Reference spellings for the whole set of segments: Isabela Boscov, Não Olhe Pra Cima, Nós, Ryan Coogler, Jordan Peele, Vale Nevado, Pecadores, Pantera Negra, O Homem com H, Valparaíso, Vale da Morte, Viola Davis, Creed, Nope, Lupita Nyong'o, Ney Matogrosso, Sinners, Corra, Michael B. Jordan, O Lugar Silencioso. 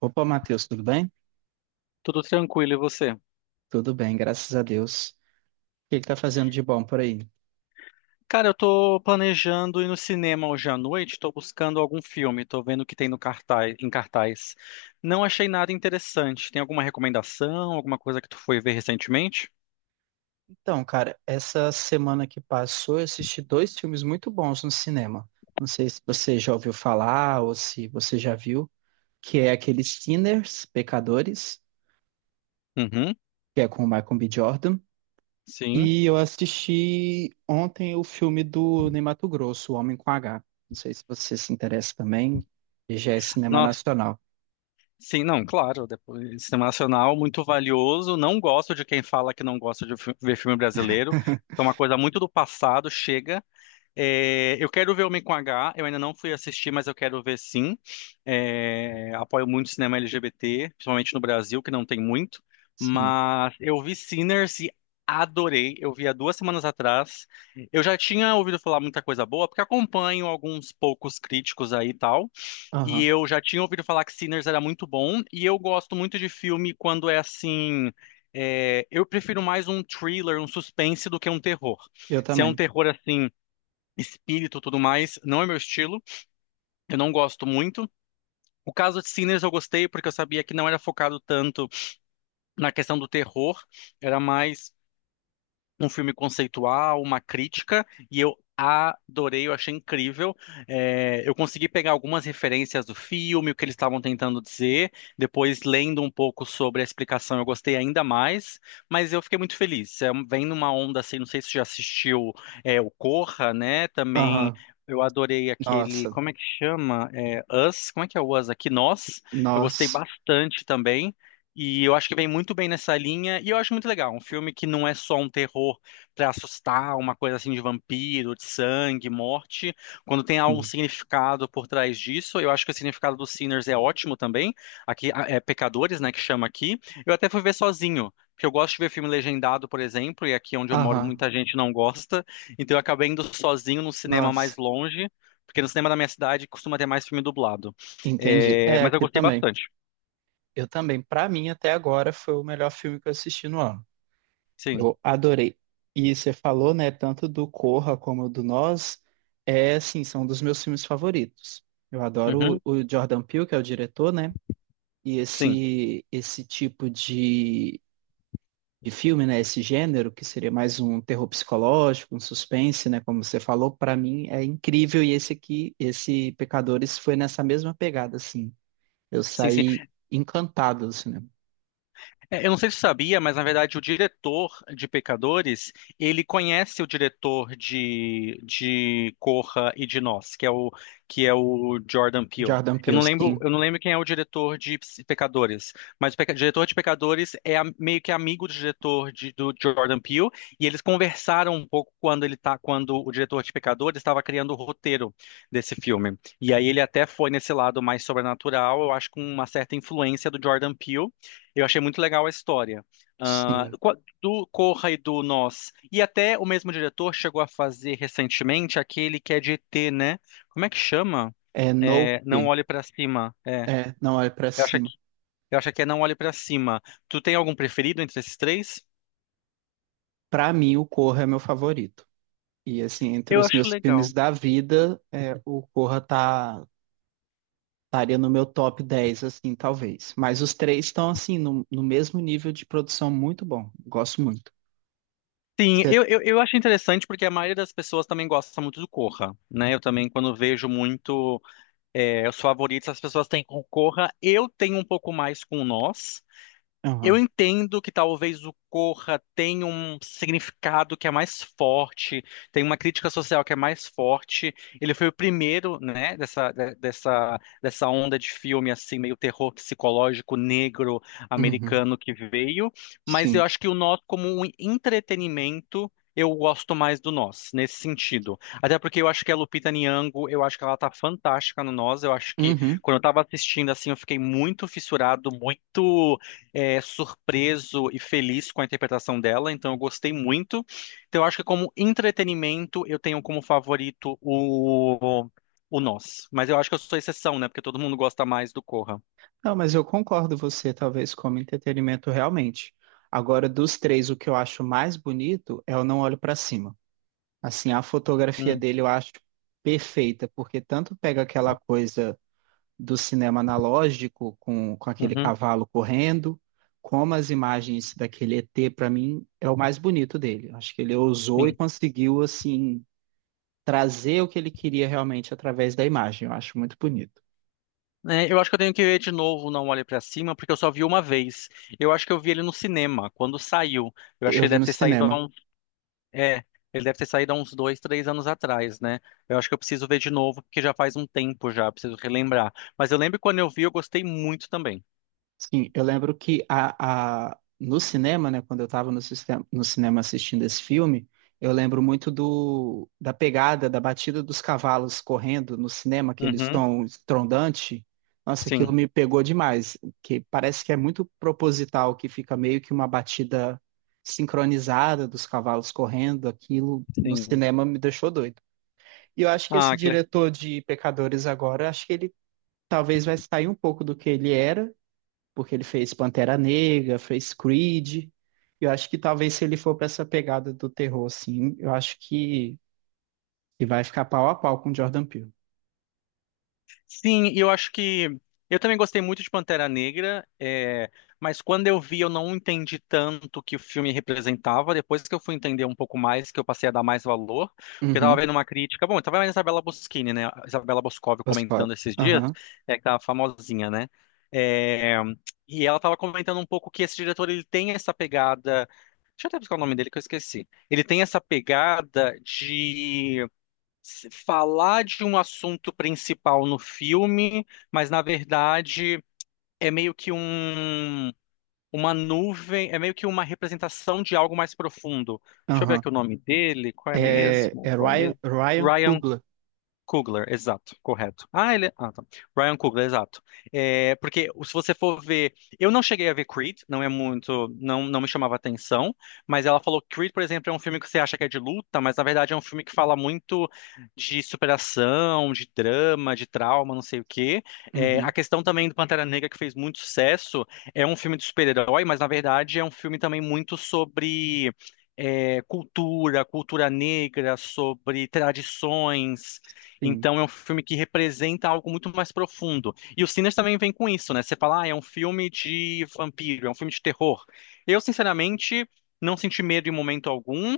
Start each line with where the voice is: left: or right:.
right: Opa, Matheus, tudo bem?
left: Tudo tranquilo, e você?
right: Tudo bem, graças a Deus. O que tá fazendo de bom por aí?
left: Cara, eu tô planejando ir no cinema hoje à noite, tô buscando algum filme, tô vendo o que tem em cartaz. Não achei nada interessante. Tem alguma recomendação, alguma coisa que tu foi ver recentemente?
right: Então, cara, essa semana que passou, eu assisti dois filmes muito bons no cinema. Não sei se você já ouviu falar ou se você já viu, que é aquele Sinners, Pecadores,
left: Uhum,
right: que é com o Michael B. Jordan.
left: sim.
right: E eu assisti ontem o filme do Ney Matogrosso, O Homem com H. Não sei se você se interessa também, e já é cinema
left: Nossa,
right: nacional.
left: sim, não, claro, depois, cinema nacional, muito valioso. Não gosto de quem fala que não gosta de ver filme brasileiro. É uma coisa muito do passado, chega. É, eu quero ver Homem com H, eu ainda não fui assistir, mas eu quero ver sim. É, apoio muito o cinema LGBT, principalmente no Brasil, que não tem muito.
right: Sim.
left: Mas eu vi Sinners e adorei. Eu vi há 2 semanas atrás. Eu já tinha ouvido falar muita coisa boa, porque acompanho alguns poucos críticos aí e tal. E
right: Aham.
left: eu já tinha ouvido falar que Sinners era muito bom. E eu gosto muito de filme quando é assim. É, eu prefiro mais um thriller, um suspense do que um terror.
right: Eu
left: Se é um
right: também.
left: terror assim espírito e tudo mais, não é meu estilo, eu não gosto muito. O caso de Sinners eu gostei porque eu sabia que não era focado tanto na questão do terror, era mais um filme conceitual, uma crítica, e eu adorei, eu achei incrível. É, eu consegui pegar algumas referências do filme, o que eles estavam tentando dizer, depois lendo um pouco sobre a explicação, eu gostei ainda mais, mas eu fiquei muito feliz. É, vem numa onda assim, não sei se você já assistiu o Corra, né? Também.
right: Aham.
left: Eu adorei aquele,
right: Nossa,
left: como é que chama? É, Us, como é que é o Us aqui? Nós. Eu gostei
right: Nós.
left: bastante também. E eu acho que vem muito bem nessa linha, e eu acho muito legal. Um filme que não é só um terror pra assustar, uma coisa assim de vampiro, de sangue, morte. Quando tem algum
right: Hum.
left: significado por trás disso, eu acho que o significado do Sinners é ótimo também. Aqui, é Pecadores, né, que chama aqui. Eu até fui ver sozinho, porque eu gosto de ver filme legendado, por exemplo, e aqui onde eu moro
right: Aham.
left: muita gente não gosta. Então eu acabei indo sozinho no cinema mais
right: Nossa.
left: longe, porque no cinema da minha cidade costuma ter mais filme dublado.
right: Entendi.
left: É,
right: É,
left: mas eu
right: aqui
left: gostei
right: também.
left: bastante.
right: Eu também. Pra mim, até agora, foi o melhor filme que eu assisti no ano.
left: Sim.
right: Eu adorei. E você falou, né, tanto do Corra como do Nós, é, assim, são dos meus filmes favoritos. Eu adoro
left: Uhum.
right: o Jordan Peele, que é o diretor, né? E
left: Sim.
right: esse tipo de filme, né? Esse gênero, que seria mais um terror psicológico, um suspense, né? Como você falou, pra mim é incrível. E esse aqui, esse Pecadores, foi nessa mesma pegada, assim. Eu
left: Sim, sim.
right: saí encantado do cinema.
left: É, eu não sei se você sabia, mas na verdade o diretor de Pecadores, ele conhece o diretor de Corra e de Nós, que é o Jordan Peele.
right: Jordan
left: Eu
right: Peele,
left: não lembro,
right: sim,
left: eu não lembro quem é o diretor de Pecadores, mas o diretor de Pecadores é meio que amigo do diretor do Jordan Peele, e eles conversaram um pouco quando o diretor de Pecadores estava criando o roteiro desse filme. E aí ele até foi nesse lado mais sobrenatural, eu acho com uma certa influência do Jordan Peele. Eu achei muito legal a história. Ah,
right: sim.
left: do Corra e do Nós. E até o mesmo diretor chegou a fazer recentemente aquele que é de ET, né? Como é que chama?
right: É
left: É, Não
right: Nope,
left: Olhe Pra Cima. É,
right: é Não Olhe Pra
left: eu acho
right: Cima.
left: que, é Não Olhe Pra Cima. Tu tem algum preferido entre esses três?
right: Pra mim, o Corra é meu favorito. E assim, entre
left: Eu
right: os
left: acho
right: meus filmes
left: legal.
right: da vida, é, o Corra tá, estaria no meu top 10 assim, talvez. Mas os três estão, assim, no, no mesmo nível de produção muito bom. Gosto muito.
left: Sim,
right: Você...
left: eu acho interessante porque a maioria das pessoas também gosta muito do Corra, né? Eu também, quando vejo muito os favoritos, as pessoas têm com o Corra. Eu tenho um pouco mais com o Nós. Eu
right: Aham.
left: entendo que talvez o Corra tenha um significado que é mais forte, tem uma crítica social que é mais forte. Ele foi o primeiro, né, dessa onda de filme assim meio terror psicológico negro
right: Uhum.
left: americano que veio, mas eu
right: Sim.
left: acho que o nosso como um entretenimento. Eu gosto mais do Nós, nesse sentido. Até porque eu acho que a Lupita Nyong'o, eu acho que ela tá fantástica no Nós. Eu acho que
right: Uhum.
left: quando eu tava assistindo assim, eu fiquei muito fissurado, muito surpreso e feliz com a interpretação dela, então eu gostei muito. Então eu acho que como entretenimento eu tenho como favorito o Nós. Mas eu acho que eu sou exceção, né? Porque todo mundo gosta mais do Corra.
right: Não, mas eu concordo você, talvez, como entretenimento realmente. Agora, dos três, o que eu acho mais bonito é o Não Olho Pra Cima. Assim, a fotografia
left: Hum,
right: dele eu acho perfeita, porque tanto pega aquela coisa do cinema analógico com aquele
left: uhum,
right: cavalo correndo, como as imagens daquele ET, para mim, é o mais bonito dele. Acho que ele ousou e
left: sim.
right: conseguiu, assim, trazer o que ele queria realmente através da imagem. Eu acho muito bonito.
left: É, eu acho que eu tenho que ver de novo Não Olhe Pra Cima, porque eu só vi uma vez. Eu acho que eu vi ele no cinema, quando saiu. Eu acho que
right: Eu vi no cinema.
left: É, ele deve ter saído há uns 2, 3 anos atrás, né? Eu acho que eu preciso ver de novo, porque já faz um tempo já, preciso relembrar. Mas eu lembro que quando eu vi, eu gostei muito também.
right: Sim, eu lembro que no cinema, né, quando eu estava no, no cinema assistindo esse filme, eu lembro muito do, da pegada, da batida dos cavalos correndo no cinema, aquele
left: Uhum,
right: som estrondante. Nossa, aquilo
left: sim,
right: me pegou demais, que parece que é muito proposital, que fica meio que uma batida sincronizada dos cavalos correndo. Aquilo no
left: sim.
right: cinema me deixou doido. E eu acho que esse
left: Ah, que
right: diretor de Pecadores agora, acho que ele talvez vai sair um pouco do que ele era porque ele fez Pantera Negra, fez Creed. Eu acho que talvez se ele for para essa pegada do terror, assim, eu acho que ele vai ficar pau a pau com o Jordan Peele.
left: sim, eu acho que eu também gostei muito de Pantera Negra, mas quando eu vi eu não entendi tanto o que o filme representava. Depois que eu fui entender um pouco mais, que eu passei a dar mais valor, porque eu tava
right: Uhum,
left: vendo uma crítica. Bom, eu tava vendo a Isabela Boschini, né? A Isabela Boscov
right: os
left: comentando
right: quatro.
left: esses dias,
right: Aham,
left: é aquela famosinha, né? É, e ela tava comentando um pouco que esse diretor ele tem essa pegada. Deixa eu até buscar o nome dele que eu esqueci. Ele tem essa pegada de falar de um assunto principal no filme, mas na verdade é meio que uma nuvem, é meio que uma representação de algo mais profundo. Deixa eu ver
right: aham.
left: aqui o nome dele, qual é
right: É,
left: mesmo?
right: é
left: Qual
right: Ryan,
left: mesmo?
right: Ryan Coogler.
left: Coogler, exato, correto. Ah, ele. Ah, tá. Ryan Coogler, exato. É, porque se você for ver. Eu não cheguei a ver Creed, não é muito. Não, não me chamava atenção, mas ela falou que Creed, por exemplo, é um filme que você acha que é de luta, mas na verdade é um filme que fala muito de superação, de drama, de trauma, não sei o quê. É, a
right: Uhum,
left: questão também do Pantera Negra, que fez muito sucesso, é um filme de super-herói, mas na verdade é um filme também muito sobre, cultura, cultura negra, sobre tradições,
right: sim.
left: então é um filme que representa algo muito mais profundo. E o Sinners também vem com isso, né? Você fala, ah, é um filme de vampiro, é um filme de terror. Eu, sinceramente, não senti medo em momento algum,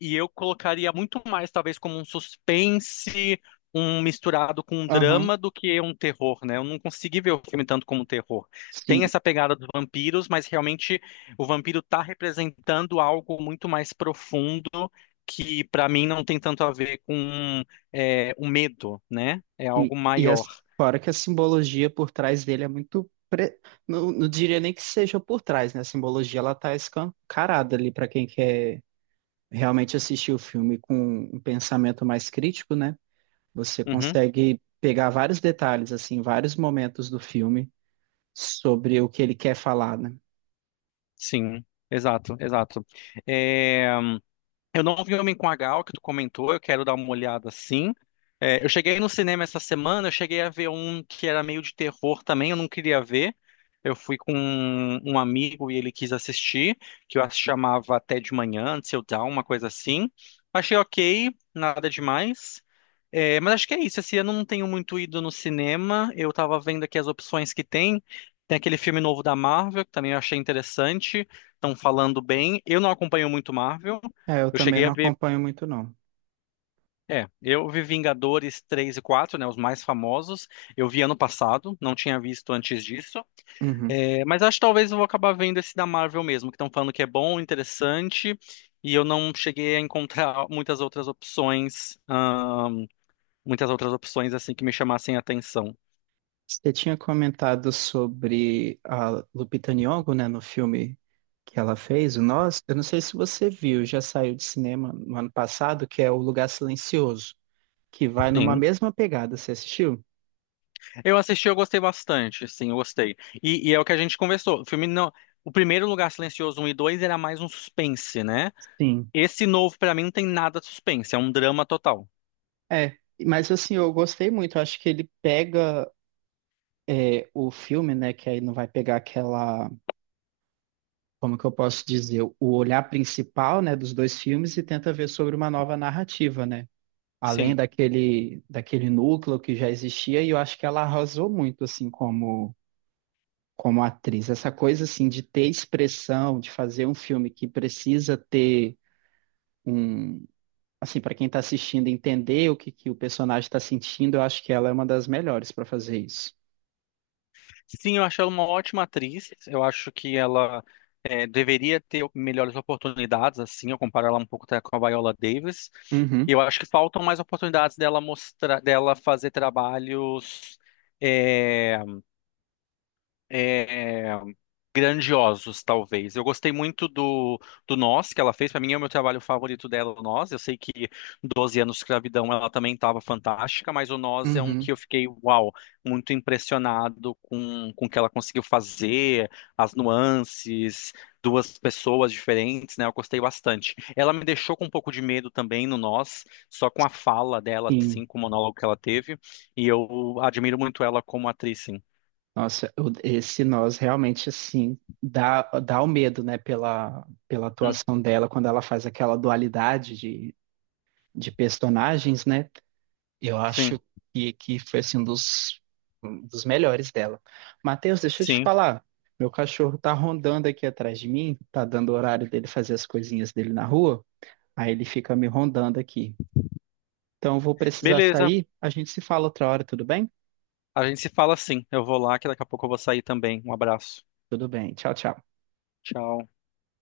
left: e eu colocaria muito mais, talvez, como um suspense, um misturado com um
right: Aham,
left: drama do que um terror, né? Eu não consegui ver o filme tanto como um terror. Tem
right: sim,
left: essa pegada dos vampiros, mas realmente o vampiro está representando algo muito mais profundo que para mim não tem tanto a ver com o medo, né? É
right: sim.
left: algo
right: E
left: maior.
right: as, fora que a simbologia por trás dele é muito. Não, não diria nem que seja por trás, né? A simbologia ela tá escancarada ali para quem quer realmente assistir o filme com um pensamento mais crítico, né? Você
left: Uhum,
right: consegue pegar vários detalhes, assim, vários momentos do filme sobre o que ele quer falar, né?
left: sim, exato, exato. É, eu não vi Homem com a Gal, que tu comentou, eu quero dar uma olhada sim. É, eu cheguei no cinema essa semana, eu cheguei a ver um que era meio de terror também, eu não queria ver. Eu fui com um amigo e ele quis assistir, que eu acho que chamava Até de Manhã, Antes eu Dawn, uma coisa assim. Achei ok, nada demais. É, mas acho que é isso, esse ano eu não tenho muito ido no cinema, eu tava vendo aqui as opções que tem. Tem aquele filme novo da Marvel, que também eu achei interessante, estão falando bem. Eu não acompanho muito Marvel.
right: É, eu
left: Eu
right: também
left: cheguei a
right: não
left: ver.
right: acompanho muito, não.
left: É, eu vi Vingadores 3 e 4, né? Os mais famosos. Eu vi ano passado, não tinha visto antes disso.
right: Uhum.
left: É, mas acho que talvez eu vou acabar vendo esse da Marvel mesmo, que estão falando que é bom, interessante. E eu não cheguei a encontrar muitas outras opções assim que me chamassem a atenção.
right: Você tinha comentado sobre a Lupita Nyong'o, né, no filme que ela fez, o Nós. Eu não sei se você viu, já saiu de cinema no ano passado, que é O Lugar Silencioso, que vai numa
left: Sim.
right: mesma pegada. Você assistiu?
left: Eu assisti, eu gostei bastante, sim, eu gostei. E é o que a gente conversou. O filme não. O primeiro Lugar Silencioso 1 e 2 era mais um suspense, né?
right: Sim.
left: Esse novo, pra mim, não tem nada de suspense, é um drama total.
right: É, mas assim, eu gostei muito. Eu acho que ele pega é, o filme, né, que aí não vai pegar aquela como que eu posso dizer, o olhar principal, né, dos dois filmes e tenta ver sobre uma nova narrativa, né? Além
left: Sim.
right: daquele núcleo que já existia, e eu acho que ela arrasou muito assim como como atriz. Essa coisa assim de ter expressão, de fazer um filme que precisa ter um assim para quem está assistindo entender o que o personagem está sentindo, eu acho que ela é uma das melhores para fazer isso.
left: Sim, eu acho ela uma ótima atriz. Eu acho que ela deveria ter melhores oportunidades, assim, eu comparo ela um pouco até com a Viola Davis. E
right: Uhum,
left: eu acho que faltam mais oportunidades dela mostrar, dela fazer trabalhos é, grandiosos, talvez. Eu gostei muito do Nós, que ela fez. Para mim é o meu trabalho favorito dela, o Nós. Eu sei que 12 anos de escravidão ela também estava fantástica, mas o Nós é um que
right: uhum.
left: eu fiquei, uau, muito impressionado com o que ela conseguiu fazer, as nuances, duas pessoas diferentes, né? Eu gostei bastante. Ela me deixou com um pouco de medo também no Nós, só com a fala dela,
right: Sim.
left: assim, com o monólogo que ela teve. E eu admiro muito ela como atriz, sim.
right: Nossa, o- esse nós realmente assim dá dá o medo, né, pela
left: Hum,
right: atuação dela quando ela faz aquela dualidade de personagens, né? Eu
left: sim,
right: acho que foi assim um dos melhores dela. Matheus, deixa eu te
left: sim.
right: falar. Meu cachorro tá rondando aqui atrás de mim, tá dando o horário dele fazer as coisinhas dele na rua, aí ele fica me rondando aqui. Então eu vou precisar
left: Beleza,
right: sair, a gente se fala outra hora, tudo bem?
left: a gente se fala assim. Eu vou lá, que daqui a pouco eu vou sair também. Um abraço.
right: Tudo bem. Tchau, tchau.
left: Tchau.